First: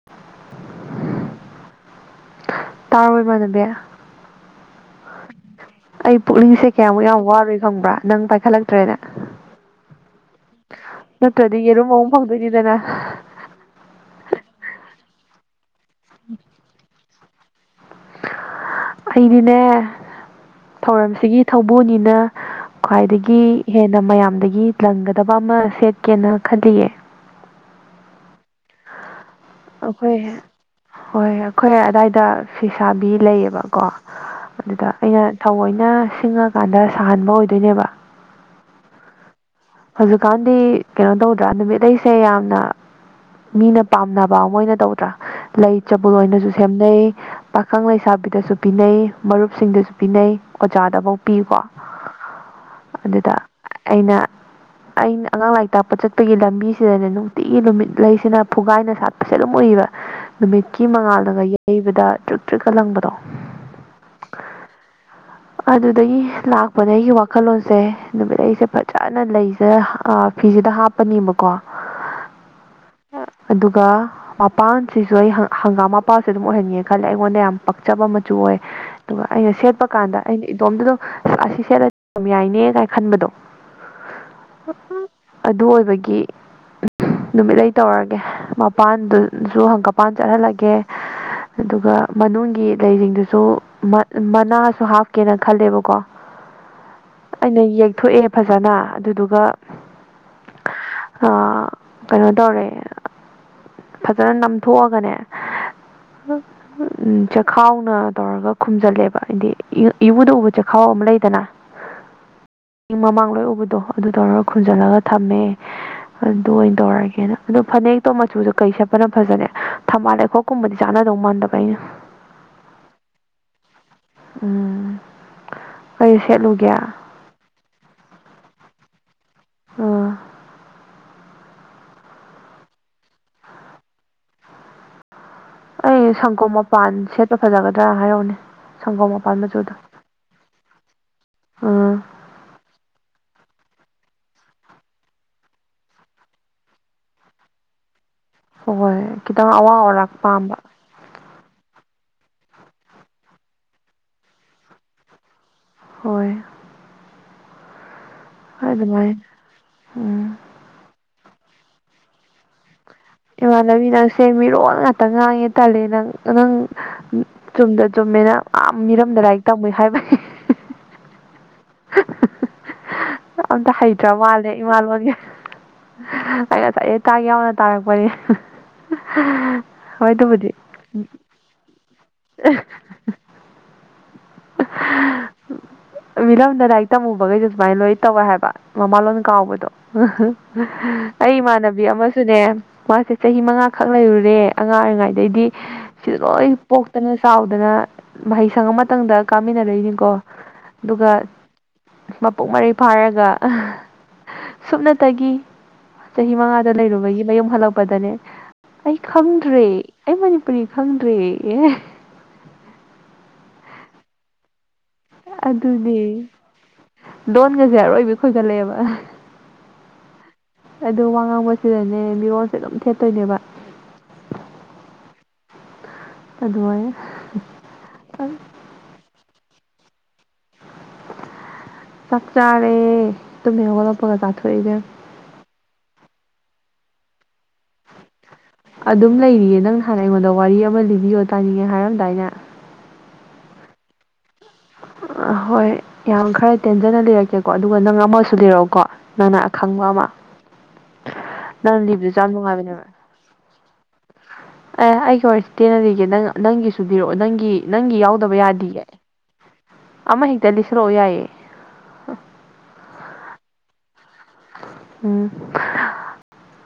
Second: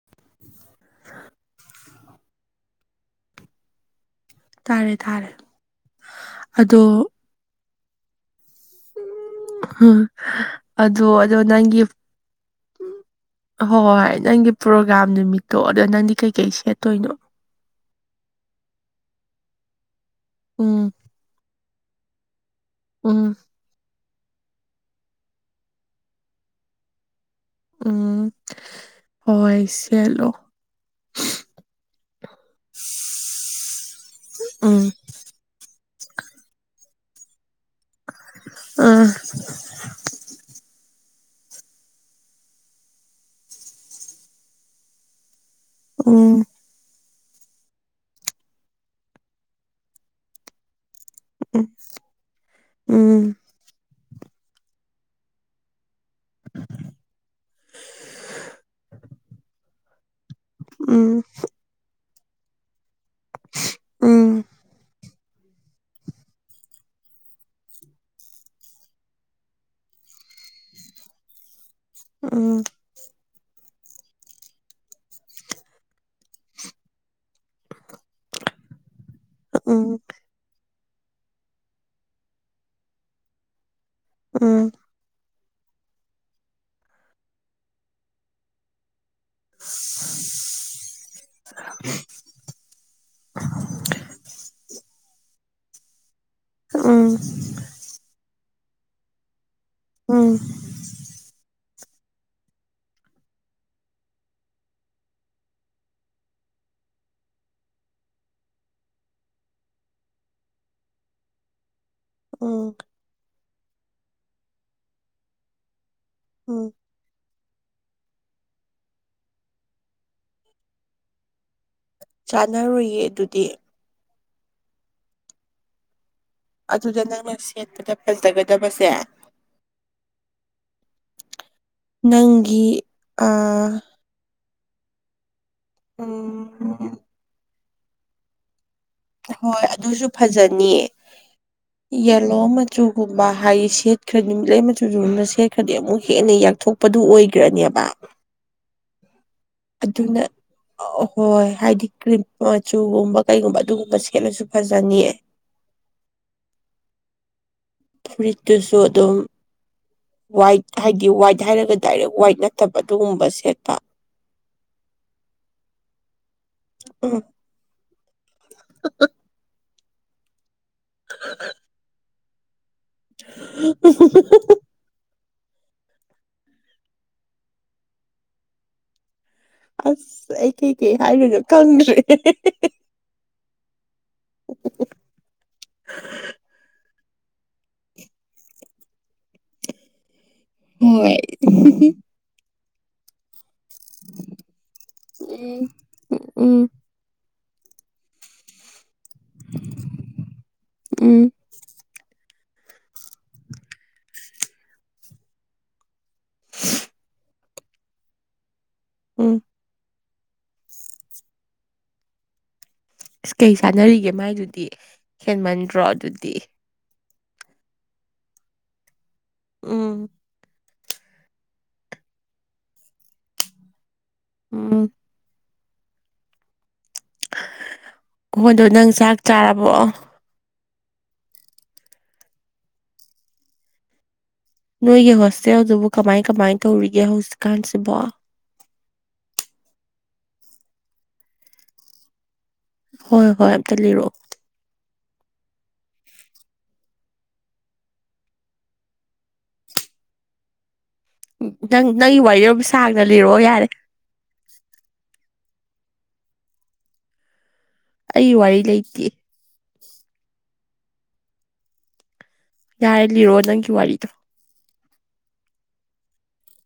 [unintelligible] ꯇꯥꯕ꯭ꯔꯣ ꯏꯃꯥꯟꯅꯕꯤ ꯇꯥꯔꯦ ꯇꯥꯔꯦ ꯑꯩ ꯄꯨꯛꯅꯤꯡꯁꯦ ꯀꯌꯥꯃꯨꯛ ꯑꯗꯣ ꯌꯥꯝ ꯋꯥꯔꯣꯏ ꯈꯪꯕ꯭ꯔꯥ ꯅꯪ ꯍꯂꯛꯇ꯭ꯔꯦꯅ ꯑꯣ ꯑꯗꯣ ꯅꯪꯒꯤ ꯌꯦꯔꯨꯝ ꯑꯃꯨꯛ ꯐꯪꯗꯣꯏꯅꯤꯗꯅ ꯍꯣꯏ ꯍꯣꯏ ꯅꯪꯒꯤ ꯄ꯭ꯔꯣꯒꯥ꯭ꯔꯥꯝ ꯅꯨꯃꯤꯠꯇꯣ ꯑꯗꯣ ꯅꯪꯗꯤ ꯀꯩꯀꯩ ꯁꯦꯠꯇꯣꯏꯅꯣ ꯑꯩꯗꯤꯅꯦ ꯎꯝ ꯊꯧꯔꯝꯁꯤꯒꯤ ꯊꯧꯕꯨꯅꯤꯅ ꯎꯝ ꯈ꯭ꯋꯥꯏꯗꯒꯤ ꯍꯦꯟꯅ ꯃꯌꯥꯝꯗꯒꯤ ꯂꯪꯒꯗꯕ ꯑꯃ ꯁꯦꯠꯀꯦꯅ ꯈꯜꯂꯤꯌꯦ ꯎꯝ ꯍꯣꯏ ꯑꯩꯈꯣꯏ ꯁꯦꯠꯂꯣ ꯍꯣꯏ ꯑꯩꯈꯣꯏ ꯑꯗꯥꯋꯥꯏꯗ ꯐꯤꯁꯥꯕꯤ ꯂꯩꯌꯦꯕꯀꯣ ꯎꯝ ꯑꯗꯨꯗ ꯑꯩꯅ ꯊꯧꯑꯣꯏꯅ ꯁꯤꯡꯉꯀꯥꯟꯗ ꯁꯥꯍꯟꯕ ꯑꯣꯏꯗꯣꯏꯅꯦꯕ ꯎꯝ ꯍꯧꯖꯤꯛꯀꯥꯟꯗꯤ ꯀꯩꯅꯣ ꯇꯧꯗ꯭ꯔꯥ ꯅꯨꯃꯤꯠ ꯑꯩꯁꯦ ꯌꯥꯝꯅ꯫ ꯃꯤꯅ ꯄꯥꯝꯅꯕ ꯑꯃ ꯑꯣꯏꯅ ꯇꯧꯗ꯭ꯔꯥ ꯂꯩ ꯆꯕꯨꯜ ꯎꯝ ꯑꯣꯏꯅꯁꯨ꯫ ꯁꯦꯝꯅꯩ ꯄꯥꯈꯪ ꯂꯩꯁꯥꯕꯤꯗꯁꯨ ꯄꯤꯅꯩ ꯃꯔꯨꯞꯁꯤꯡꯗꯁꯨ ꯄꯤꯅꯩ ꯑꯣꯖꯥꯗꯐꯧ꯫ ꯄꯤꯌꯨꯀꯣ ꯎꯝ ꯎꯝ ꯑꯗꯨꯗ ꯑꯩꯅ ꯑꯩꯅ ꯑꯉꯥꯡ ꯂꯥꯏꯔꯤꯛ ꯇꯥꯛꯄ ꯆꯠ꯫ ꯑꯩꯈꯣꯏꯒꯤ ꯂꯝꯕꯤꯁꯤꯗꯅꯦ ꯅꯨꯡꯇꯤꯒꯤ ꯅꯨꯃꯤꯠ ꯂꯩꯁꯤꯅ ꯐꯨꯒꯥꯏꯅ ꯁꯥꯠꯄꯁꯦ ꯑꯗꯨꯝ ꯎꯏꯌꯦꯕ꯫ ꯅꯨꯃꯤꯠꯀꯤ ꯎꯝ ꯃꯉꯥꯜꯂꯒ ꯌꯩꯕꯗ ꯇ꯭ꯔꯤꯛ ꯇ꯭ꯔꯤꯛꯀ ꯂꯪꯕꯗꯣ ꯎꯝ꯫ ꯑꯗꯨꯗꯒꯤ ꯂꯥꯛꯄꯗ ꯑꯩꯒꯤ ꯋꯥꯈꯜꯂꯣꯟꯁꯦ ꯅꯨꯃꯤꯠ ꯑꯩꯁꯦ ꯐꯖꯅ ꯂꯩ꯫ ꯐꯤꯁꯤꯗ ꯍꯥꯞꯄꯅꯦꯕꯀꯣ꯫ ꯎꯝ꯫ ꯑꯗꯨꯒ꯫ ꯃꯄꯥꯟꯁꯤꯁꯨ ꯑꯩ ꯍꯪꯒꯥꯝ ꯃꯄꯥꯟꯁꯨ ꯑꯗꯨꯝ ꯑꯣꯏꯍꯟꯒꯦ ꯈꯜꯂꯦ ꯑꯩꯉꯣꯟꯗ ꯌꯥꯝ ꯄꯛꯆꯕ ꯃꯆꯨ ꯑꯣꯏ꯫ ꯑꯗꯨꯒ ꯑꯩꯅ ꯁꯦꯠꯄ ꯀꯥꯟꯗ ꯑꯩꯅ ꯏꯇꯣꯝꯗꯗ ꯑꯁꯤ ꯁꯦꯠꯂꯝ ꯌꯥꯏꯅꯦ ꯀꯥꯏꯅ ꯈꯟꯕꯗꯣ꯫ ꯎꯝ ꯑꯗꯨ ꯑꯣꯏꯕꯒꯤ ꯅꯨꯃꯤꯠ ꯂꯩ ꯇꯧꯔꯒꯦ꯫ ꯃꯄꯥꯟꯗꯨꯁꯨ ꯍꯪꯀꯄꯥꯟ ꯆꯠꯍꯜꯂꯒꯦ ꯑꯗꯨꯒ꯫ ꯃꯅꯨꯡꯒꯤ ꯂꯩꯁꯤꯡꯗꯨꯁꯨ ꯃꯅꯥꯁꯨ ꯍꯥꯞꯀꯦꯅ ꯈꯜꯂꯦꯕꯀꯣ꯫ ꯑꯥ꯫ ꯌꯦꯛꯊꯣꯛꯑꯦ ꯐꯖꯅ ꯑꯗꯨꯗꯨꯒ꯫ ꯎꯝ꯫ ꯑꯥ ꯀꯩꯅꯣ ꯇꯧꯔꯦ꯫ ꯐꯖꯅ ꯅꯝꯊꯣꯛꯑꯒꯅꯦ꯫ ꯆꯈꯥꯎꯅ ꯇꯧꯔꯒ ꯈꯨꯝꯖꯤꯜꯂꯦꯕ ꯍꯥꯏꯗꯤ ꯏꯎꯗ ꯎꯕ ꯆꯈꯥꯎ ꯑꯃ ꯂꯩꯗꯅ꯫ ꯎꯝ꯫ ꯑꯣ꯫ ꯏꯪ ꯃꯃꯥꯡ ꯂꯣꯏ ꯎꯕꯗꯣ ꯑꯗꯨ ꯇꯧꯔꯒ ꯈ ꯈꯨꯟꯖꯜꯂꯒ ꯊꯝꯃꯦ ꯑꯗꯨ ꯎꯝ ꯑꯣꯏꯅ ꯇꯧꯔꯒꯦꯅ꯫ ꯑꯗꯨ ꯐꯅꯦꯛꯇꯣ ꯃꯆꯨꯗ ꯀꯩ ꯁꯦꯠꯄꯅ ꯐꯖꯅꯦ ꯊꯝꯕꯥꯜ ꯂꯩꯈꯣꯛꯀꯨꯝꯕꯗꯤ ꯆꯥꯅꯗꯧ ꯃꯥꯟꯗꯕ ꯑꯩꯅ꯫ ꯆꯥꯟꯅꯔꯨꯏꯌꯦ ꯑꯗꯨꯗꯤ꯫ ꯎꯝ꯫ ꯑꯩꯩ ꯁꯦꯂꯨꯒꯦ꯫ ꯑꯗꯨꯗ ꯅꯪꯅ ꯁꯦꯠꯄꯗ ꯐꯖꯒꯗꯕꯁꯦ꯫ ꯑꯣ꯫ ꯅꯪꯒꯤꯤ ꯑ꯫ ꯑꯩ ꯁꯪꯒꯣꯝ ꯃꯄꯥꯟ ꯎꯝ ꯁꯦꯠꯄ ꯐꯖꯒꯗ꯭ꯔꯥ ꯍꯥꯏꯔꯛꯎꯅꯦ꯫ ꯁꯪꯒꯣꯝ ꯃꯄꯥꯟ ꯍꯣꯏ ꯃꯆꯨꯗꯣ ꯑꯗꯨꯁꯨ ꯐꯖꯅꯤꯌꯦ ꯑꯥ ꯌꯦ꯫ ꯄꯂꯣ ꯃꯆꯨꯒꯨꯝꯕ ꯍꯥꯏ ꯁꯦꯠꯈ꯭ꯔꯗꯤ ꯃꯤꯠꯂꯩ ꯃꯆꯨꯗꯨꯒꯨꯝꯕꯅ ꯁꯦꯠꯈ꯭ꯔꯗꯤ ꯑꯃꯨꯛ ꯍꯦꯟꯅ ꯌꯥꯛꯊꯣꯛ꯫ ꯄꯗꯨ ꯑꯣꯏꯈ꯭ꯔꯅꯦꯕ꯫ ꯍꯣꯏ ꯈꯤꯇꯪ ꯑꯉꯧ ꯑꯔꯥꯛ ꯄꯥꯝꯕ꯫ ꯑꯍꯣꯏ ꯍꯥꯏꯗꯤ ꯀ꯭ꯔꯤꯝ ꯃꯆꯨꯒꯨꯝꯕ ꯀꯩꯒꯨꯝꯕ ꯑꯗꯨꯒꯨꯝꯕ ꯁꯦꯠꯂꯁꯨ ꯐꯖꯅꯤꯌꯦ꯫ ꯍꯣꯏ꯫ ꯍꯣꯏ ꯐꯨꯔꯤꯠꯇꯨꯁꯨ ꯑꯗꯨꯝ ꯑꯗꯨꯃꯥꯏꯅ ꯎꯝ ꯋꯥꯏꯠ ꯍꯥꯏꯗꯤ ꯋꯥꯏꯠ ꯍꯥꯏꯔꯒ ꯗꯥꯏꯔꯦꯛ ꯋꯥꯏꯠꯅ꯫ ꯇꯄꯗꯨꯒꯨꯝꯕ꯫ ꯏꯃꯥꯟꯅꯕꯤ ꯅꯪꯁꯦ ꯃꯤꯔꯣꯜ ꯉꯥꯛꯇ ꯉꯥꯡꯉꯦ ꯇꯜꯂꯦ ꯅꯪ ꯅꯪ꯫ ꯎꯝ ꯆꯨꯝꯗ ꯆꯨꯝꯃꯦꯅ ꯑ ꯃꯤꯔꯝꯗ ꯂꯥꯏꯔꯤꯛ ꯇꯝꯃꯨ ꯍꯥꯏꯕꯅꯤ꯫ ꯇ꯫ ꯑꯝꯇ ꯍꯩꯇ꯭ꯔ ꯃꯥꯜꯂꯦ ꯏꯃꯥ ꯂꯣꯟꯒ꯫ ꯑꯩ ꯉꯁꯥꯏ ꯑꯇꯥꯥ ꯌꯥꯎꯅ ꯇꯥꯔꯛꯄꯅꯦ꯫ ꯍꯣꯏ ꯑꯁ ꯑꯗꯨꯕꯨꯗꯤ ꯑꯩ ꯀꯩ ꯀꯩ ꯍꯥꯏꯕꯁꯨ ꯈꯪꯗ꯭ꯔꯦ꯫ ꯃꯤꯔꯝꯗ ꯂꯥꯏꯔꯤꯛ꯫ ꯇꯝꯃꯨꯕꯈꯩꯗ ꯁꯨꯃꯥꯏꯅ ꯂꯣꯏꯅ ꯇꯧꯋꯦ ꯍꯥꯏꯕ ꯃꯃꯥꯂꯣꯟꯣꯟ ꯀꯥꯎꯕꯗꯣ꯫ ꯎꯝ ꯑꯩ ꯏꯃꯥꯟꯅꯕꯤ ꯑꯃꯁꯨꯅꯦ ꯃꯥꯁꯦ ꯆꯍꯤ ꯃꯉꯥ꯫ ꯈꯛ ꯂꯩꯔꯨꯔꯦ ꯑꯉꯥꯡ ꯑꯣꯏꯔꯤꯉꯩꯗꯩꯗꯤ ꯁꯤꯗ ꯂꯣꯏ ꯎꯝ ꯄꯣꯛ ꯐꯛꯇꯅ ꯆꯥꯎꯗꯅ ꯃꯍꯩꯁꯪ ꯑꯃꯇꯗ ꯀꯥꯃꯤꯟꯅꯔꯛꯏꯅꯤꯀꯣ ꯑꯗꯨꯒ ꯎꯝ ꯃꯄꯨꯡ ꯃꯔꯩ ꯐꯥꯔꯒ ꯁꯨꯞꯅꯇꯒꯤ ꯆꯍꯤ ꯃꯉꯥꯗ ꯂꯩꯔꯨꯕꯒꯤ ꯃꯌꯨꯝ ꯍꯜꯂꯛꯄꯗꯅꯦ ꯑꯩ ꯎꯝ ꯈꯪꯗ꯭ꯔꯦ ꯑꯩ ꯃꯅꯤꯄꯨꯔꯤ ꯈꯪꯗ꯭ꯔꯦ ꯑꯦ ꯑꯁ ꯀꯩ ꯆꯥꯟꯅꯔꯤꯒꯦ ꯃꯥꯏꯗꯨꯗꯤ ꯑꯗꯨꯗꯤ ꯗꯣꯟꯒꯁꯦ ꯑꯔꯣꯏꯕꯤ ꯈꯣꯏꯒꯠꯂꯛꯑꯦꯕ ꯎꯝ ꯑꯗꯨ ꯋꯥ ꯉꯥꯡꯕꯁꯤꯗꯅꯦ ꯃꯤꯔꯣꯜꯁꯦ ꯑꯗꯨꯝ ꯊꯦꯠꯇꯣꯏꯅꯦꯕ ꯎꯝ [unintelligible] [unintelligible] ꯅꯪ ꯆꯥꯛ ꯆꯥꯔꯕꯣ ꯆꯥꯛ ꯆꯥꯔꯦ ꯇꯃꯦꯍꯣ ꯑꯞꯄꯒ ꯆꯥꯊꯣꯛꯏꯁꯦ ꯅꯈꯣꯏꯒꯤ ꯍꯣꯁꯇꯦꯜꯗꯨꯕꯨ ꯀꯃꯥꯏ ꯀꯃꯥꯏꯅ ꯇꯧꯔꯤꯒꯦ ꯍꯧꯖꯤꯛꯀꯥꯟꯁꯤꯕꯣ ꯑꯗꯨꯝ ꯂꯩꯔꯤꯌꯦ ꯅꯪ ꯍꯥꯟꯅ ꯑꯩꯉꯣꯟꯗ ꯋꯥꯔꯤ ꯑꯃ ꯂꯤꯕꯤꯌꯣ ꯇꯥꯅꯤꯡꯉꯦ ꯍꯥꯏꯔꯝꯗꯥꯏꯅꯦ ꯍꯣꯏ ꯍꯣꯏ ꯑꯝꯇ ꯂꯤꯔꯛꯑꯣ ꯍꯣꯏ ꯌꯥꯝ ꯈꯔ ꯇꯦꯟꯖꯅ ꯂꯩꯔꯛꯀꯦꯀꯣ ꯑꯗꯨꯒ ꯅꯪ ꯑꯃꯁꯨ ꯂꯩꯔꯛꯎꯀꯣ ꯅꯅꯥ ꯑꯈꯪꯕ ꯑꯃ ꯎ ꯅꯪ ꯂꯤꯕꯗꯨꯁꯨ ꯅꯪꯒꯤ ꯌꯥꯝ ꯋꯥꯔꯤꯔꯝ ꯅꯨꯡꯉꯥꯏꯕꯅꯦꯕ ꯁꯥꯡꯅ ꯂꯤꯔꯛꯑꯣ ꯌꯥꯔꯦ ꯑꯦ ꯑꯩꯒꯤ ꯋꯥꯔꯤꯔꯁꯤ ꯇꯦꯟꯅꯔꯤꯒꯦ ꯅꯪ ꯅꯪꯒꯤ ꯁꯨꯕꯤꯔꯛꯑꯣ ꯅꯪꯒꯤ ꯅꯪꯒꯤ ꯌꯥꯎꯗꯕ ꯑꯩꯒꯤ ꯋꯥꯔꯤ ꯌꯥꯗꯤꯒꯦ ꯂꯩꯇꯦ ꯑꯃ ꯍꯦꯛꯇ ꯂꯤꯁꯨꯔꯛꯎ ꯌꯥꯏꯌꯦ ꯌꯥꯔꯦ ꯂꯤꯔꯣ ꯅꯪꯒꯤ ꯋꯥꯔꯤꯗꯣ ꯎꯝ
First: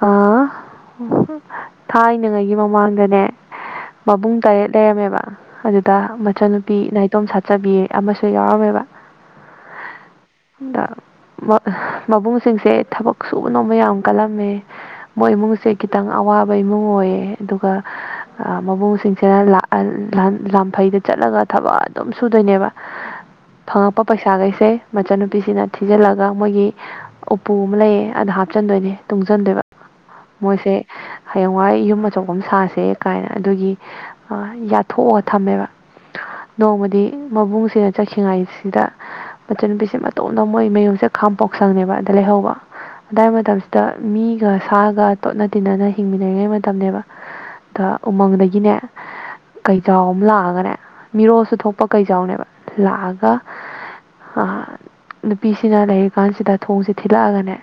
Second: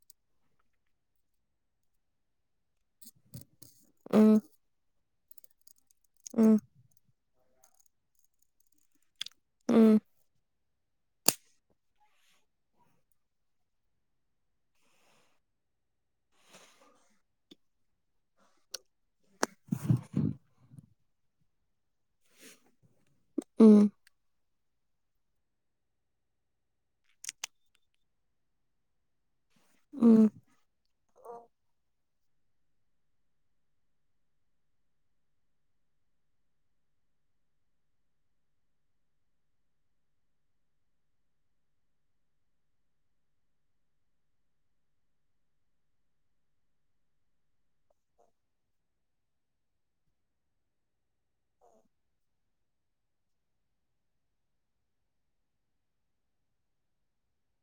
ꯑ ꯊꯥꯏꯅꯉꯩꯒꯤ ꯃꯃꯥꯡꯗꯅꯦ ꯃꯕꯨꯡ ꯎꯝ ꯇꯔꯦꯠ ꯂꯩꯔꯝꯃꯦꯕ ꯑꯗꯨꯗ ꯎꯝ ꯃꯆꯥꯟꯅꯨꯄꯤ ꯅꯥ ꯑ ꯑꯗꯨꯣꯝ ꯁꯥꯠꯆꯕꯤ ꯑꯃꯁꯨ ꯌꯥꯎꯔꯝꯃꯦꯕ ꯎꯝ ꯑ ꯃꯕꯨꯡꯁꯤꯡꯁꯦ ꯊꯕꯛ ꯁꯨꯕ ꯅꯣꯃ ꯌꯥꯝ ꯀꯜꯂꯝꯃꯦ ꯃꯣꯏ ꯏꯃꯨꯡꯁꯦ ꯈꯤꯇꯪ ꯑꯋꯥꯕ ꯏꯃꯨꯡ ꯑꯣꯏꯌꯦ ꯑꯗꯨꯒ ꯃꯕꯨꯡꯁꯤꯡꯁꯤꯅ ꯂꯥꯟꯐꯩꯗ ꯆꯠꯂꯒ ꯊꯕꯛ ꯑꯗꯨꯝ ꯁꯨꯗꯣꯏꯅꯦꯕ ꯎꯝ ꯐꯪꯉꯛꯄ ꯄꯩꯁꯥꯈꯩꯁꯦ ꯃꯆꯟꯅꯨꯄꯤꯁꯤꯅ ꯊꯤꯖꯤꯜꯂꯒ ꯃꯣꯏꯒꯤ ꯎꯄꯨ ꯑꯃ ꯂꯩꯌꯦ ꯑꯗ ꯍꯥꯞꯆꯟꯗꯣꯏꯅꯦ ꯇꯨꯡꯁꯤꯟꯗꯣꯏꯕ ꯎꯝ ꯃꯣꯏꯁꯦ ꯍꯌꯦꯡꯋꯥꯏ ꯌꯨꯝ ꯑꯆꯧꯕ ꯑꯃ ꯁꯥꯁꯦ ꯀꯥꯏꯅ ꯑꯗꯨꯒꯤ ꯌꯥꯊꯣꯛꯑꯒ ꯊꯝꯃꯦꯕ ꯅꯣꯡꯃꯗꯤ ꯃꯕꯨꯡꯁꯤꯅ ꯆꯠꯈꯤꯉꯥꯏꯁꯤꯗ ꯃꯆ ꯅꯨꯨꯄꯤꯁꯦ ꯃꯇꯣꯝꯗ ꯃꯣꯏ ꯃꯌꯨꯝꯁꯦ ꯈꯥꯝꯄꯣꯛꯁꯪꯅꯦꯕ ꯑꯗ ꯂꯩꯍꯧꯕ ꯑꯗꯨꯗꯥꯏ ꯃꯇꯝꯁꯤꯗ ꯃꯤꯒ ꯁꯥꯒ ꯇꯣꯠꯅ ꯇꯤꯟꯅꯅ ꯍꯤꯡꯃꯤꯟꯅꯔꯤꯉꯩ ꯃꯇꯝꯅꯦꯕ ꯎꯃꯪꯗꯒꯤꯅꯦ ꯀꯩꯖꯥꯎ ꯑꯃ ꯂꯥꯛꯑꯒꯅꯦ ꯃꯤꯔꯣꯜꯁꯨ ꯊꯣꯛꯄ ꯀꯩꯖꯥꯎꯅꯦꯕ ꯂꯥꯛꯑꯒ ꯅꯨꯄꯤꯁꯤꯅ ꯂꯩꯔꯤꯀꯥꯟꯁꯤꯗ ꯊꯣꯡꯁꯦ ꯊꯤꯜꯂꯛꯑꯒꯅꯦ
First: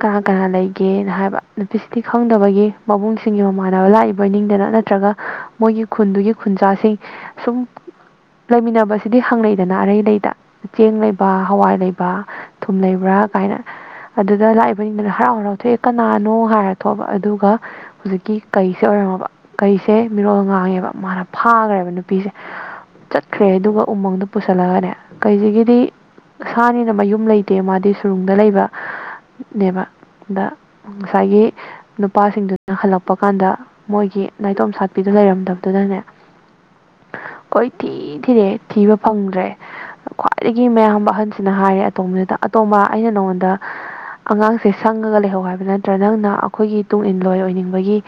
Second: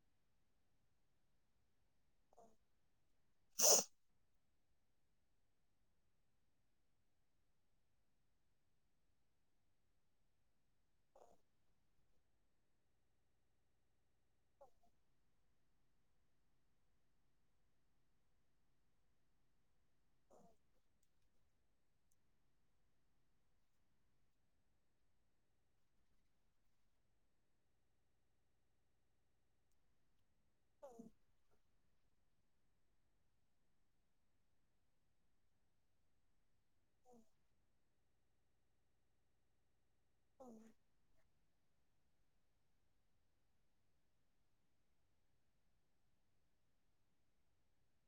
ꯀꯅꯥ ꯀꯅꯥ ꯂꯩꯒꯦꯅ ꯍꯥꯏꯕ ꯅꯨꯄꯤꯁꯤꯗꯤ ꯈꯪꯗꯕꯒꯤ ꯃꯕꯨꯡꯁꯤꯡꯒꯤ ꯃꯃꯥꯟꯅꯕ ꯂꯥꯛꯏꯕ ꯏ ꯅꯤꯡꯗꯅ ꯅꯠꯇ꯭ꯔꯒ ꯃꯣꯏꯒꯤ ꯈꯨꯟꯗꯨꯒꯤ ꯈꯨꯟꯖꯥꯁꯤꯡ ꯁꯨꯝ ꯂꯩꯃꯤꯟꯅꯕꯁꯤꯗꯤ ꯍꯪꯅꯩꯗꯅ ꯑꯔꯩ ꯂꯩꯗ ꯆꯦꯡ ꯂꯩꯕ ꯍꯋꯥꯏ ꯂꯩꯕ ꯊꯨꯝ ꯂꯩꯕ꯭ꯔꯥ ꯀꯥꯏꯅ ꯑꯗꯨꯗ ꯂꯥꯛꯏꯕꯅꯤꯅ ꯍꯔꯥꯎ ꯍꯔꯥꯎꯊꯣꯛꯑꯦ ꯀꯅꯥꯅꯣ ꯍꯥꯏꯔꯊꯕ ꯑꯗꯨꯒ ꯍꯧꯖꯤꯛꯀꯤ ꯀꯩꯁꯦ ꯑꯣꯏꯔꯝꯃꯕ ꯀꯩꯁꯦ ꯃꯤꯔꯣꯜ ꯉꯥꯡꯉꯦꯕ ꯃꯥꯅ ꯐꯥꯈ꯭ꯔꯦꯕ ꯅꯨꯄꯤꯁꯦ ꯆꯠꯈ꯭ꯔꯦ ꯑꯗꯨꯒ ꯎꯃꯪꯗ ꯄꯨꯁꯜꯂꯒꯅꯦ ꯀꯩꯁꯤꯒꯤꯗꯤ ꯁꯥꯅꯤꯅ ꯃꯌꯨꯝ ꯂꯩꯇꯦ ꯃꯥꯗꯤ ꯁꯨꯔꯨꯡ ꯗ ꯂꯩꯕ ꯅꯦꯕ ꯑꯗ ꯉꯁꯥꯏꯒꯤ ꯅꯨꯄꯥꯁꯤꯡꯗꯨꯅ ꯍꯜꯂꯛꯄ ꯀꯥꯟꯗ ꯃꯣꯏꯒꯤ ꯅꯥꯏꯇꯣꯝ ꯁꯥꯠꯄꯤꯗꯨ ꯂꯩꯔꯝꯗꯕꯗꯨꯗꯅꯦ ꯀꫭꯏ ꯊꯤ ꯊꯤꯔꯦ ꯊꯤꯕ ꯐꯪꯗ꯭ꯔꯦ ꯈ꯭ꯋꯥꯏꯗꯒꯤ ꯃꯌꯥꯝꯕ ꯑꯍꯟꯁꯤꯅ ꯍꯥꯏꯔꯦ ꯑꯇꯣꯝꯁꯤꯗ ꯑꯇꯣꯝꯕ ꯑꯩꯅ ꯅꯉꯣꯟꯗ ꯑꯉꯥꯡꯁꯦ ꯁꯪꯉꯒ ꯂꯩꯍꯧ ꯍꯥꯏꯕ ꯅꯠꯇ꯭ꯔꯥ ꯅꯪꯅ ꯑꯩꯈꯣꯏꯒꯤ ꯇꯨꯡ ꯏꯟꯂꯣꯏ ꯑꯣꯏꯅꯤꯡꯕꯒꯤ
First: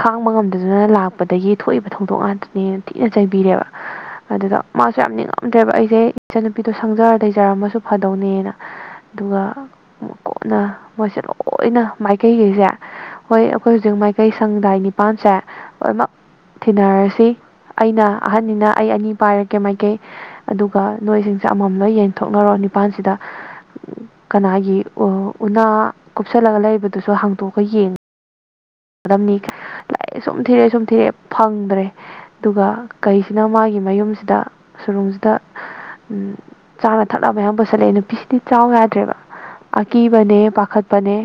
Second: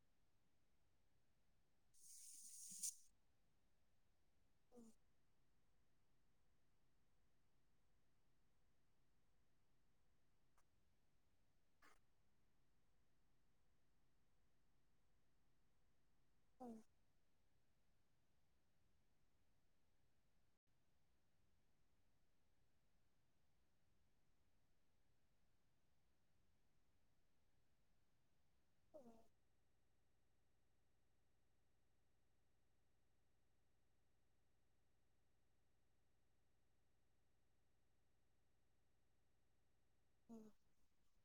ꯈꯥꯡꯕ ꯉꯝꯗꯗꯨꯅ ꯂꯥꯛꯄꯗꯒꯤ ꯊꯣꯛꯏꯕ ꯊꯧꯗꯣꯛ ꯉꯥꯛꯇꯅꯦ ꯊꯤꯅ ꯆꯩꯕꯤꯔꯦꯕ ꯑꯗꯨꯗ ꯃꯥꯁꯨ ꯌꯥꯝ ꯅꯤꯡꯉꯝꯗ꯭ꯔꯦꯕ ꯑꯩꯁꯦ ꯏꯆꯟꯅꯨꯄꯤꯗꯣ ꯁꯪꯖꯔ ꯊꯩꯖꯔꯝꯃꯁꯨ ꯐꯗꯧꯅꯦꯅ ꯑꯗꯨꯒ ꯀꯣꯟꯅ ꯃꯣꯏꯁꯦ ꯂꯣꯏꯅ ꯃꯥꯏꯀꯩꯒꯩꯁꯦ ꯍꯣꯏ ꯑꯩꯈꯣꯏ ꯍꯧꯖꯤꯛ ꯃꯥꯏꯀꯩ ꯁꯪꯗꯥꯏ ꯅꯤꯄꯥꯟꯁꯦ ꯂꯣꯏꯃꯛ ꯊꯤꯅꯔꯁꯤ ꯑꯩꯅ ꯑꯍꯟꯅꯤꯅ ꯑꯩ ꯑꯅꯤ ꯄꯥꯏꯔꯛꯀꯦ ꯃꯥꯏꯀꯩ ꯑꯗꯨꯒ ꯅꯣꯏꯁꯤꯡꯁꯦ ꯑꯃꯃꯝ ꯂꯣꯏ ꯌꯦꯟꯊꯣꯛꯅꯔꯣ ꯅꯤꯄꯥꯜꯁꯤꯗ ꯀꯅꯥꯒꯤ ꯎꯅꯥ ꯀꯨꯞꯁꯜꯂꯒ ꯂꯩꯕꯗꯨꯁꯨ ꯍꯥꯡꯇꯣꯛꯑꯒ ꯌꯦꯡꯉꯦ ꯗꯝꯅꯤ ꯂꯥꯛꯑ ꯁꯨꯝ ꯊꯤꯔꯛꯑꯦ ꯁꯨꯝ ꯊꯤꯔꯛꯑꯦ ꯐꯪꯗ꯭ꯔꯦ ꯑꯗꯨꯒ ꯀꯩꯁꯤꯅ ꯃꯥꯒꯤ ꯃꯌꯨꯝꯁꯤꯗ ꯁꯨꯔꯨꯝꯁꯤꯗ ꯎꯝ ꯆꯥꯅ ꯊꯛꯅꯕꯌꯥꯝ ꯄꯨꯁꯜꯂꯛꯑꯦ ꯅꯨꯄꯤ ꯄꯤꯁꯤꯗꯤ ꯆꯥꯎ ꯌꯥꯗ꯭ꯔꯦꯕ ꯑꯀꯤꯕꯅꯦ ꯄꯥꯈꯠꯄꯅꯦ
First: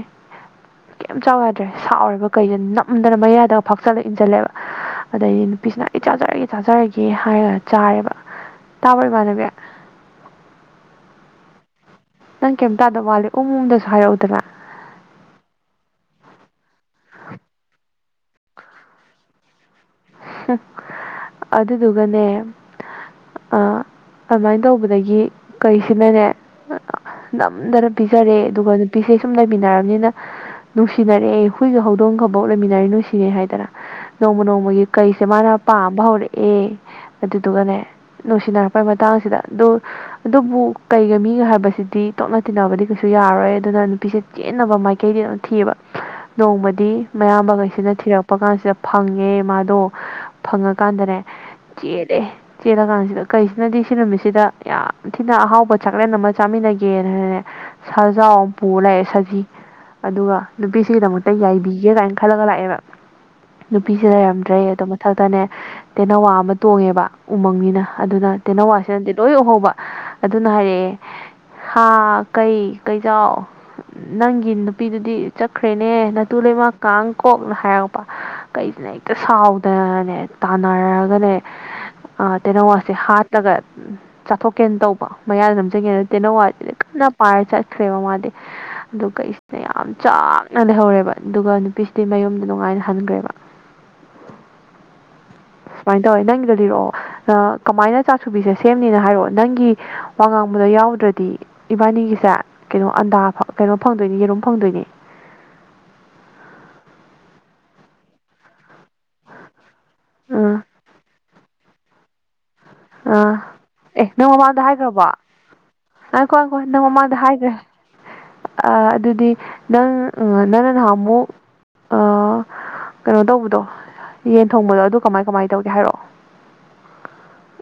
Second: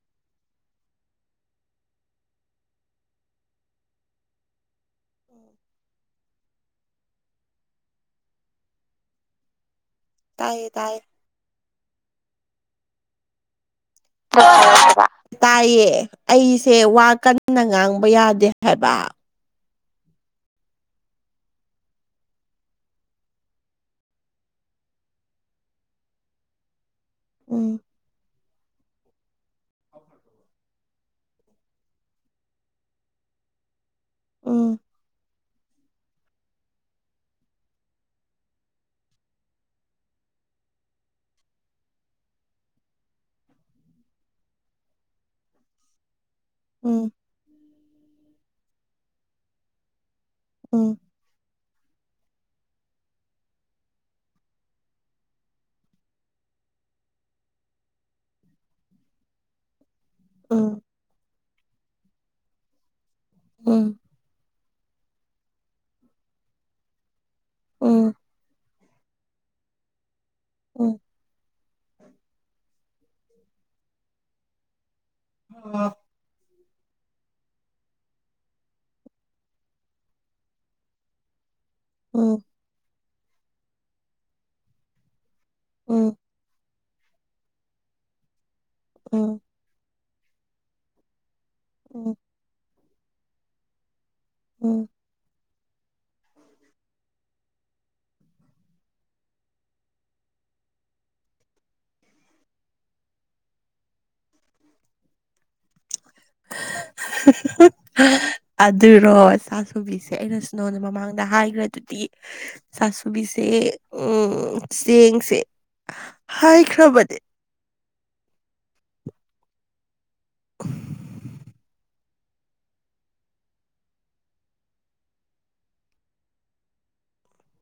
ꯀꯦꯝ ꯆꯥꯎ ꯌꯥꯗ꯭ꯔꯦ ꯁꯥꯎꯔꯤꯕ ꯀꯩꯗꫭ ꯅꯝꯗꯅ ꯃꯌꯥꯗ ꯐꯥꯛꯆꯜꯂꯒ ꯏꯟꯁꯤꯜꯂꯦꯕ ꯑꯗꯩꯗꯤ ꯅꯨꯄꯤꯁꯤꯅ ꯑꯩ ꯆꯥꯖꯔꯒꯦ ꯆꯥꯖꯔꯒꯦ ꯀꯦ ꯍꯥꯏꯔꯒ ꯆꯥꯔꯦꯕ ꯇꯥꯕꯔ ꯏꯃꯥꯟꯅꯕꯤ ꯇꯥꯏ ꯇꯥꯏ ꯅꯪ ꯀꯩꯝꯇꯥꯗꯥꯕ ꯃꯥꯜꯂꯦ ꯎꯝ ꯎꯝ ꯗꯁꯨ ꯍꯥꯏꯔꯛꯎ ꯇꯥꯏꯌꯦ ꯑꯩꯁꯦ ꯋꯥ ꯀꯟꯅ ꯉꯥꯡꯕ ꯌꯥꯗꯦ ꯍꯥꯏꯕ ꯍꯨꯝ ꯑꯗꯨꯗꯨꯒꯅꯦ ꯑꯗꯨꯃꯥꯏꯅ ꯇꯧꯕꯗꯒꯤ ꯀꯩꯁꯤꯅꯅꯦ ꯎꯝ ꯅꯝꯗꯅ ꯄꯤꯖꯔꯦ ꯑꯗꯨꯒ ꯅꯨꯄꯤꯁꯦ ꯁꯨꯝ ꯂꯩꯃꯤꯟꯅꯔꯕꯅꯤꯅ ꯅꯨꯡꯁꯤꯅꯔꯛꯑꯦ ꯍꯨꯏꯒ ꯍꯧꯗꯣꯡꯒꯕꯧ ꯂꯩꯃꯤꯟꯅꯔ ꯅꯨꯡꯁꯤꯟꯅꯔꯦ ꯍꯥꯏꯗꯅ ꯅꯣꯡꯃ ꯎꯝ ꯅꯣꯡꯃꯒꯤ ꯀꯩꯁꯦ ꯃꯥꯅ ꯄꯥꯝꯕ ꯍꯧꯔꯛꯑꯦ ꯑꯗꯨꯗꯨꯒꯅꯦ ꯅꯨꯡꯁꯤꯅꯔꯛꯄꯩ ꯃꯇꯥꯡꯁꯤꯗ ꯑꯗꯨ ꯑꯗꯨꯕꯨ ꯀꯩꯒ ꯃꯤꯒ ꯍꯥꯏꯕꯁꯤꯗꯤ ꯇꯣꯠꯅ ꯇꯤꯟꯅꯕꯗꯤ ꯀꯩꯁꯨ ꯌꯥꯔꯣꯏ ꯑꯗꯨꯅ ꯅꯨꯄꯤꯁꯦ ꯆꯦꯟꯅꯕ ꯃꯥꯏꯀꯩꯗꯤ ꯑꯗꯨꯝ ꯊꯤꯑꯦꯕ ꯅꯣꯡꯃꯗꯤ ꯎꯝ ꯃꯌꯥꯝꯕꯈꯩꯁꯤꯅ ꯊꯤꯔꯛꯄ ꯀꯥꯟꯁꯤꯗ ꯐꯪꯉꯦ ꯃꯥꯗꯣ ꯎꯝ ꯐꯪꯉꯀꯥꯟꯗꯅꯦ ꯆꯦꯜꯂꯦ ꯆꯦꯜꯂꯀꯥꯟꯁꯤꯗ ꯀꯩꯁꯤꯅꯗꯤ ꯁꯤ ꯅꯨꯃꯤꯠꯁꯤꯗ ꯌꯥꯝ ꯊꯤꯅ ꯑꯍꯥꯎꯕ ꯆꯥꯛꯂꯦꯟ ꯑꯃ ꯆꯥꯃꯤꯟꯅꯒꯦꯅꯅꯦ ꯁꯥꯖꯥꯎ ꯑꯃ ꯄꯨꯔ ꯂꯥꯛꯑꯦ ꯁꯖꯤ ꯑꯗꯨꯒ ꯎꯝ ꯅꯨꯄꯤꯁꯤꯒꯤꯗꯃꯛꯇ ꯌꯥꯏꯕꯤꯒꯦ ꯀꯥꯏꯅ ꯈꯜꯂꯒ ꯂꯥꯛꯑꯦꯕ ꯎꯝ ꯅꯨꯄꯤꯁꯤ ꯂꯩꯔꯝꯗ꯭ꯔꯦ ꯑꯗꯨ ꯃꯊꯛꯇꯅꯦ ꯇꯦꯟꯅꯧꯋꯥ ꯑꯃ ꯇꯣꯡꯉꯦꯕ ꯎꯃꯪꯅꯤꯅ ꯎꯝ ꯑꯗꯨꯅ ꯇꯦꯟꯅꯋꯥꯁꯤ ꯗꯤ ꯂꯣꯏ ꯎꯍꯧꯕ ꯑꯗꯨꯅ ꯍꯥꯏꯔꯛꯑꯦ ꯎꯝ ꯍꯥ ꯀꯩ ꯀꯩꯖꯥꯎ ꯅꯪꯒꯤ ꯅꯨꯄꯤꯗꯨꯗꯤ ꯆꯠꯈ꯭ꯔꯦꯅꯦ ꯅꯇꯨ ꯂꯩꯃ ꯀꯥꯡ ꯀꯣꯛꯅ ꯍꯥꯏꯔꯛꯄ ꯀꯩꯖꯤꯅ ꯍꯦꯛꯇ ꯁꯥꯎ ꯗꯅꯥꯅꯦ ꯇꯥꯟꯅꯔꯒꯅꯦ ꯎꯝ ꯇꯦꯅꯧꯋꯥꯁꯦ ꯍꯥꯠ ꯇꯒ ꯆꯥꯊꯣꯛꯀꯦꯅ ꯇꯧꯕ ꯃꯌꯥꯗ ꯅꯝꯁꯤꯒꯦꯅ ꯎꯝ ꯇꯦꯟꯅꯧꯋꯥ ꯀꯟꯅ ꯄꯥꯏꯔ ꯆꯠꯈ꯭ꯔꯦꯕ ꯃꯥꯗꯤ ꯑꯗꯨꯒ ꯎꯝ ꯀꯩꯁꯤꯅ ꯌꯥꯝ ꯆꯥꯛꯅ ꯂꯩꯍꯧꯔꯦꯕ ꯑꯗꯨꯒ ꯅꯨꯄꯤꯁꯤꯗꯤ ꯎꯝ ꯃꯌꯨꯝꯗ ꯅꯨꯡꯉꯥꯏꯅ ꯍꯟꯒ꯭ꯔꯦꯕ ꯎꯝ ꯁꯨꯃꯥꯏꯟ ꯇꯧꯋꯦ ꯅꯪꯒꯤꯗꯣ ꯂꯤꯔꯛꯑꯣ ꯀꯃꯥꯏꯅ ꯆꯥꯁꯨꯕꯤꯁꯦ ꯁꯦꯝꯅꯤꯅ ꯍꯥꯏꯔꯛꯑꯣ ꯅꯪꯒꯤ ꯋꯥꯉꯥꯡꯕꯗꯣ ꯌꯥꯎꯗ꯭ꯔꯗꯤ ꯏꯕꯥꯅꯤꯒꯤꯁꯦ ꯀꯩꯅꯣ ꯑꯟꯗꯥ ꯀꯩꯅꯣ ꯐꯪꯗꯣꯏꯅꯤ ꯌꯦꯔꯨꯝ ꯐꯪꯗꯣꯏꯅꯤ ꯑꯗꯨꯔꯣ ꯆꯁꯨꯕꯤꯁꯦ ꯑꯩꯅꯁꯨ ꯑꯥ ꯅꯉꫭꯟꯗ ꯃꯃꯥꯡꯗ ꯍꯥꯏꯒ꯭ꯔꯗꯨꯗꯤ ꯑꯥ ꯆꯁꯨꯕꯤꯁꯦ ꯑꯦ ꯎꯝ ꯆꯦꯡꯁꯦ ꯉꯥꯏꯈꫭ ꯉꯥꯏꯈꫭ ꯅꯪ ꯍꯥꯏꯈ꯭ꯔꯕꯅꯦ ꯃꯃꯥꯡꯗ ꯍꯥꯏꯒ꯭ꯔꯦ ꯑ ꯑꯗꯨꯗꯤ ꯅꯪ ꯅꯪꯅ ꯅꯍꯥꯟ ꯑꯃꯨꯛ ꯀꯩꯅꯣ ꯇꯧꯕꯗꯣ ꯌꯦꯟ ꯊꯣꯡꯕꯗꯣ ꯑꯗꯨ ꯀꯃꯥꯏ ꯀꯃꯥꯏꯟ ꯇꯧꯒꯦ ꯍꯥꯏꯔꯛꯑꯣ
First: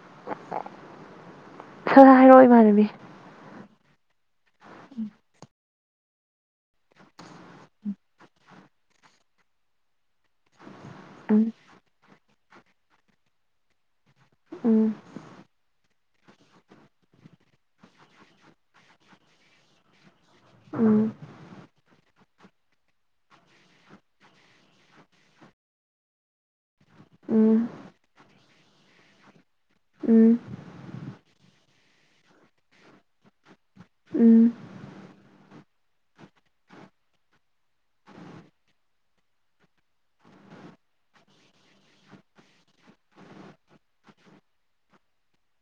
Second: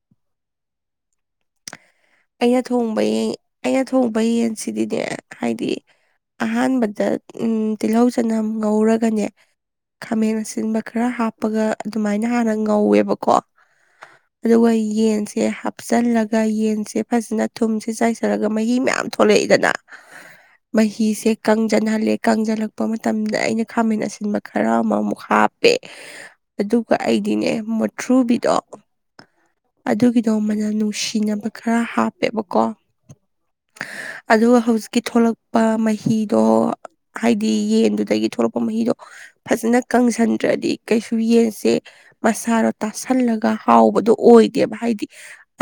[unintelligible] ꯁꯠ ꯁꯠ ꯍꯥꯏꯔꯛꯑꯣ ꯑꯩꯅ ꯏꯃꯥꯟꯅꯕꯤ ꯊꯣꯡꯕ ꯌꯦꯟ ꯑꯩꯅ ꯊꯣꯡꯕ ꯌꯦꯟꯁꯤꯗꯤꯅꯦ ꯍꯥꯏꯗꯤ ꯑꯍꯥꯟꯕꯗ ꯎꯝ ꯇꯤꯜꯍꯧ ꯆꯅꯝ ꯉꯧꯔꯒꯅꯦ ꯈꯥꯃꯦꯟ ꯑꯁꯤꯟꯕ ꯈꯔ ꯎꯝ ꯍꯥꯞꯄꯒ ꯑꯗꯨꯃꯥꯏꯅ ꯍꯥꯟꯅ ꯉꯧꯋꯦꯕꯀꯣ ꯑꯗꯨꯒ ꯎꯝ ꯌꯦꯟꯁꯦ ꯍꯥꯞꯆꯜꯂꯒ ꯌꯦꯟꯁꯦ ꯐꯖꯅ ꯊꯨꯝꯁꯦ ꯆꯥꯏꯁꯤꯂꯒ ꯃꯍꯤ ꯃꯌꯥꯝ ꯊꯣꯛꯂꯛꯏꯗꯅ ꯎꯝ ꯃꯍꯤꯁꯦ ꯀꯪꯖꯤꯟꯍꯜꯂꯦ ꯀꯪꯖꯤꯜꯂꯛꯄ ꯃꯇꯝꯗ ꯑꯩꯅ ꯈꯥꯃꯦꯟ ꯑꯁꯤ ꯑꯁꯤꯟꯕ ꯈꯔ ꯑꯃꯃꯨꯛ ꯍꯥꯞꯄꯦ [inaudible] ꯑꯗꯨꯒ ꯎꯝ ꯑꯩꯗꯤꯅꯦ ꯃꯨꯊ꯭ꯔꯨꯕꯤꯗꯣ ꯑꯗꯨꯒꯤꯗꯣ ꯎꯝ ꯃꯅꯝ ꯅꯨꯡꯁꯤꯅꯕ ꯈꯔ ꯍꯥꯞꯄꯦꯕꯀꯣ ꯎꯝ ꯑꯗꯨꯒ ꯍꯧꯖꯤꯛꯀꯤ ꯊꯣꯛꯂꯛ ꯃꯍꯤꯗꯣ ꯍꯥꯏꯗꯤ ꯌꯦꯟꯗꯨꯗꯒꯤ ꯊꯣꯛꯂꯛꯄ ꯃꯍꯤꯗꯣ ꯐꯖꯅ ꯀꯪꯁꯤꯟꯗ꯭ꯔꯗꯤ ꯀꯩꯁꯨ ꯌꯦꯟꯁꯦ ꯃꯁꯥꯔꯣ ꯇꯥꯁꯜꯂꯒ ꯍꯥꯎꯕꯗꯣ ꯑꯣꯏꯗꯦꯕ ꯍꯥꯏꯗꯤ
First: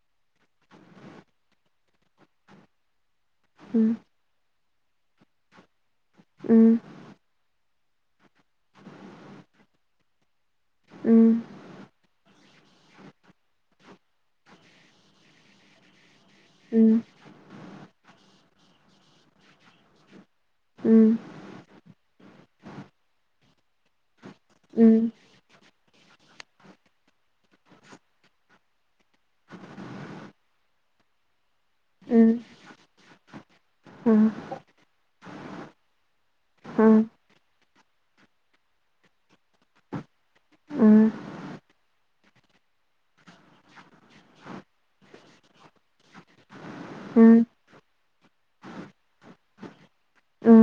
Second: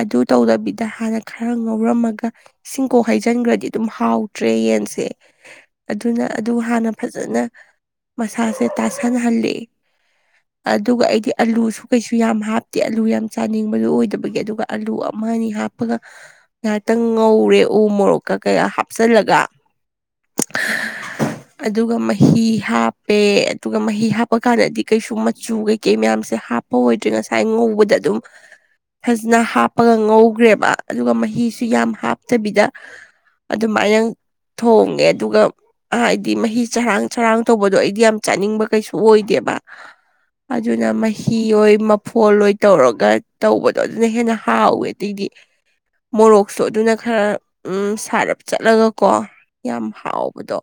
ꯑꯗꯨ ꯇꯧꯗꯕꯤꯗ ꯍꯥꯟꯅ ꯈꯔ ꯉꯧꯔꯝꯃꯒ ꯏꯁꯤꯡꯀꯣꯛ ꯍꯩꯖꯤꯟꯈ꯭ꯔꯗꯤ ꯑꯗꯨꯝ ꯎꯝ ꯍꯥꯎꯗ꯭ꯔꯦ ꯌꯦꯟꯁꯦ ꯑꯗꯨꯅ ꯎꯝ ꯑꯗꯨ ꯎꯝ ꯍꯥꯟꯅ ꯐꯖꯅ ꯃꯁꯥꯁꯦ ꯇꯥꯁꯟꯍꯜꯂꯤ ꯑꯗꯨꯒ ꯎꯝ ꯎꯝ ꯑꯩꯗꯤ ꯎꯝ ꯑꯥꯂꯨꯁꯨ ꯀꯩꯁꯨ ꯌꯥꯝ ꯍꯥꯞꯇꯦ ꯑꯂꯨ ꯌꯥꯝ ꯆꯥꯅꯤꯡꯕꯗꯨꯣ ꯑꯣꯏꯗꯕꯒꯤ ꯑꯗꯨꯒ ꯑꯂꯨ ꯑꯃ ꯑꯅꯤ ꯍꯥꯞꯄꯒ ꯎꯝ ꯎꯝ ꯎꯝ ꯉꯥꯏꯍꯥꯛꯇꯪ ꯉꯧꯔꯦ ꯎ ꯃꯣꯔꯣꯛꯀꯥ ꯀꯩꯒ ꯍꯥꯞꯆꯜꯂꯒ ꯎꯝ ꯑꯗꯨꯒ ꯃꯍꯤ ꯍꯥꯞꯄꯦ ꯑꯗꯨꯒ ꯃꯍꯤ ꯍꯥꯞꯄ ꯎꯝ ꯀꯥꯟꯗꯗꯤ ꯀꯩꯁꯨ ꯎꯝ ꯆꯨ ꯀꯩꯀꯩ ꯃꯌꯥꯝꯁꯦ ꯍꯥꯞꯄ ꯑꯣꯏꯗ꯭ꯔꯦ ꯉꯁꯥꯏ ꯉꯧꯕꯗ ꯑꯗꯨꯝ ꯐꯖꯅ ꯍꯥꯞꯄꯒ ꯉꯧꯈ꯭ꯔꯦꯕ ꯑꯗꯨꯒ ꯃꯍꯤꯁꯨ ꯌꯥꯝ ꯎꯝ ꯎꯝ ꯎꯝ ꯍꯥꯞꯇꯕꯤꯗ ꯑꯗꯨꯃꯥꯏꯅ ꯊꯣꯡꯉꯦ ꯑꯗꯨꯒ ꯍꯥꯏꯗꯤ ꯃꯍꯤ ꯆꯔꯥꯡ ꯆꯔꯥꯡ ꯇꯧꯕꯗꯣ ꯑꯩꯗꯤ ꯌꯥꯝ ꯆꯥꯅꯤꯡꯕ ꯀꯩꯁꯨ ꯑꯣꯏꯗꯦꯕ ꯑꯗꯨꯅ ꯃꯍꯤ ꯑꯣꯏ ꯃꯐꯣ ꯑꯣꯏ ꯇꯧꯔꯒ ꯇꯧꯕꯗꯣ ꯑꯗꯨꯅ ꯍꯦꯟꯅ ꯍꯥꯎꯋꯦ ꯑꯗꯇꯩꯗꯤ ꯃꯣꯔꯣꯛꯁꯨ ꯑꯗꯨꯅ ꯈꯔ ꯎꯝ ꯁꯥꯔꯞ ꯆꯠꯂꯒ ꯀꯣ ꯌꯥꯝ ꯍꯥꯎꯕ ꯃꯗꯣ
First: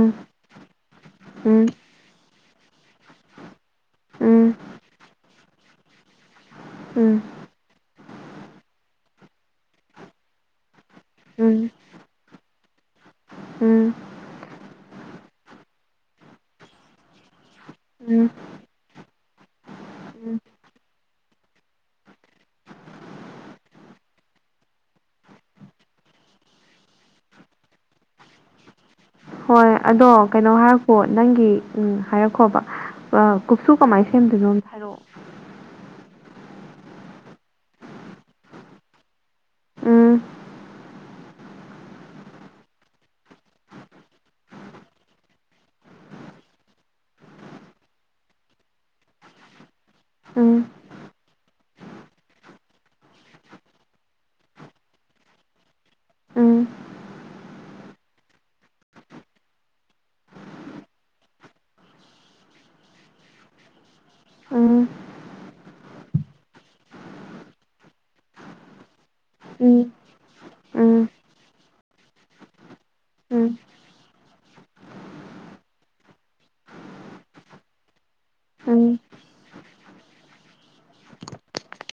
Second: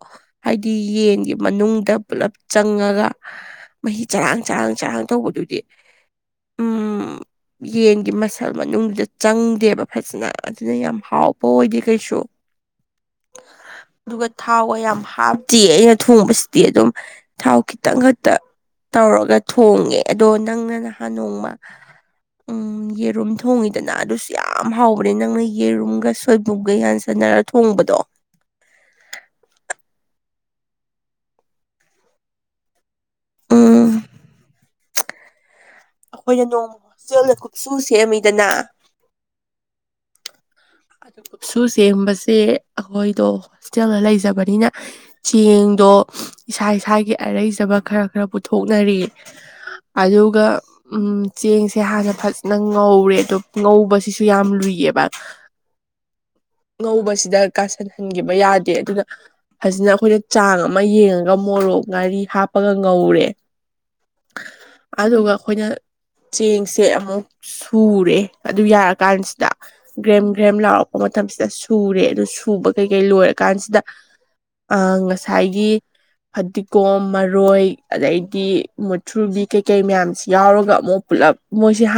ꯍꯥꯏꯗꯤ ꯌꯦꯟꯒꯤ ꯃꯅꯨꯡꯗ ꯄꯨꯂꯞ ꯆꯪꯉꯒ ꯃꯍꯤ ꯆꯔꯥꯡ ꯎꯝ ꯆꯔꯥꯡ ꯆꯔꯥꯡ ꯇꯧꯕꯗꯨꯗꯤ ꯎꯝ ꯎꯝ ꯌꯦꯟꯒꯤ ꯃꯁꯜ ꯃꯅꯨꯡꯗꯨꯗ ꯆꯪꯗꯦꯕ ꯐꯖꯅ ꯑꯗꯨꯅ ꯌꯥꯝ ꯍꯥꯎꯕ ꯎꯝ ꯎꯝ ꯑꯣꯏꯗꯦ ꯀꯩꯁꯨ ꯑꯗꯨꯒ ꯊꯥꯎꯒ ꯌꯥꯝ ꯍꯥꯞꯇꯦ ꯑꯩꯅ ꯊꯣꯡꯕꯁꯤꯗꯤ ꯑꯗꯨꯝ ꯊꯥꯎ ꯈꯤꯇꯪ ꯈꯛꯇ ꯎꯝ ꯇꯧꯔꯒ ꯊꯣꯡꯉꯦ ꯑꯗꯣ ꯅꯪꯅ ꯅꯍꯥꯟ ꯅꯣꯡꯃ ꯎ ꯎꯝ ꯌꯦꯔꯨꯝ ꯊꯣꯡꯉꯤꯗꯅ ꯑꯗꯨꯁꯨ ꯌꯥꯝ ꯍꯥꯎꯕꯅꯦ ꯅꯪꯅ ꯌꯦꯔꯨꯝꯒ ꯁꯣꯏꯕꯨꯡꯛꯒ ꯌꯥꯟꯁꯟꯅꯔ ꯊꯣꯡꯕꯗꯣ ꯍꯣꯏ ꯑꯗꯣ ꯀꯩꯅꯣ ꯍꯥꯏꯔꯛꯄꯣ ꯅꯪꯒꯤ ꯎꯝ ꯍꯥꯏꯔꯛꯈꯣꯕ ꯀꯨꯞꯁꯨ ꯎꯝ ꯀꯃꯥꯏꯅ ꯁꯦꯝꯗꯣꯏꯅꯣꯅ ꯍꯥꯏꯔꯛꯑꯣ ꯑꯩꯈꯣꯏꯅ ꯅꯣꯡꯃ ꯍꯣꯁꯇꯦꯜꯗ ꯀꯠꯁꯨ ꯁꯦꯝꯃꯤꯗꯅ ꯎꯝ ꯀꯨꯞꯁꯨꯨ ꯁꯦꯝꯦꯡꯕꯁꯦ ꯑꯩꯈꯣꯏꯗꯣ ꯍꯣꯁꯇꯦꯜꯗ ꯂꯩꯖꯕꯅꯤꯅ ꯆꯦꯡꯗꯣ ꯏꯁꯥ ꯏꯁꯥꯒꯤ ꯑꯔꯩꯖꯕ ꯈꯔ ꯈꯔ ꯄꯨꯊꯣꯛꯅꯔꯤ ꯑꯒ ꯎꯝ ꯎꯝ ꯆꯦꯡꯁꯦ ꯍꯥꯟꯅꯦ ꯐꯖꯅ ꯉꯧꯔꯦ ꯑꯗꯣ ꯉꯧꯕꯁꯤꯁꯨ ꯌꯥꯝ ꯂꯨꯏꯑꯕ ꯎꯝ ꯉꯧꯕꯁꯤꯗ ꯀꯥꯁꯟꯍꯟꯈꯤꯕ ꯌꯥꯗꯦ ꯑꯗꯨꯅ ꯐꯖꯤꯅ ꯑꯩꯈꯣꯏꯅ ꯆꯥꯡ ꯑꯃ ꯌꯦꯡꯉꯒ ꯃꯣꯔꯣꯛ ꯉꯥꯔꯤ ꯍꯥꯞꯄꯒ ꯉꯧꯔꯦ ꯎꯝ ꯑꯗꯨꯒ ꯑꯩꯈꯣꯏꯅ ꯆꯦꯡꯁꯦ ꯑꯃꯨꯛ ꯁꯨꯔꯦ ꯑꯗꯨ ꯌꯥꯔꯀꯥꯟꯁꯤ ꯎꯝ ꯒ꯭ꯔꯦꯝ ꯒ꯭ꯔꯦꯝ ꯎꯝ ꯂꯥꯎꯔꯛꯄ ꯃꯇꯝꯁꯤꯗ ꯁꯨꯔꯦ ꯑꯗꯨ ꯁꯨꯕ ꯀꯩꯀꯩ ꯂꯣꯏꯔ ꯎꯝ ꯀꯥꯟꯁꯤꯗ ꯑ ꯉꯁꯥꯏꯒꯤ ꯐꯗꯤꯒꯣꯝ ꯃꯔꯣꯏ ꯑꯗꯩꯗꯤ ꯎꯝ ꯃꯨꯊ꯭ꯔꯨꯕꯤ ꯀꯩꯀꯩ ꯃꯌꯥꯝꯁꯤ ꯌꯥꯎꯔꯒ ꯑꯃꯨꯛ ꯄꯨꯜꯂꯞ ꯃꯣꯏ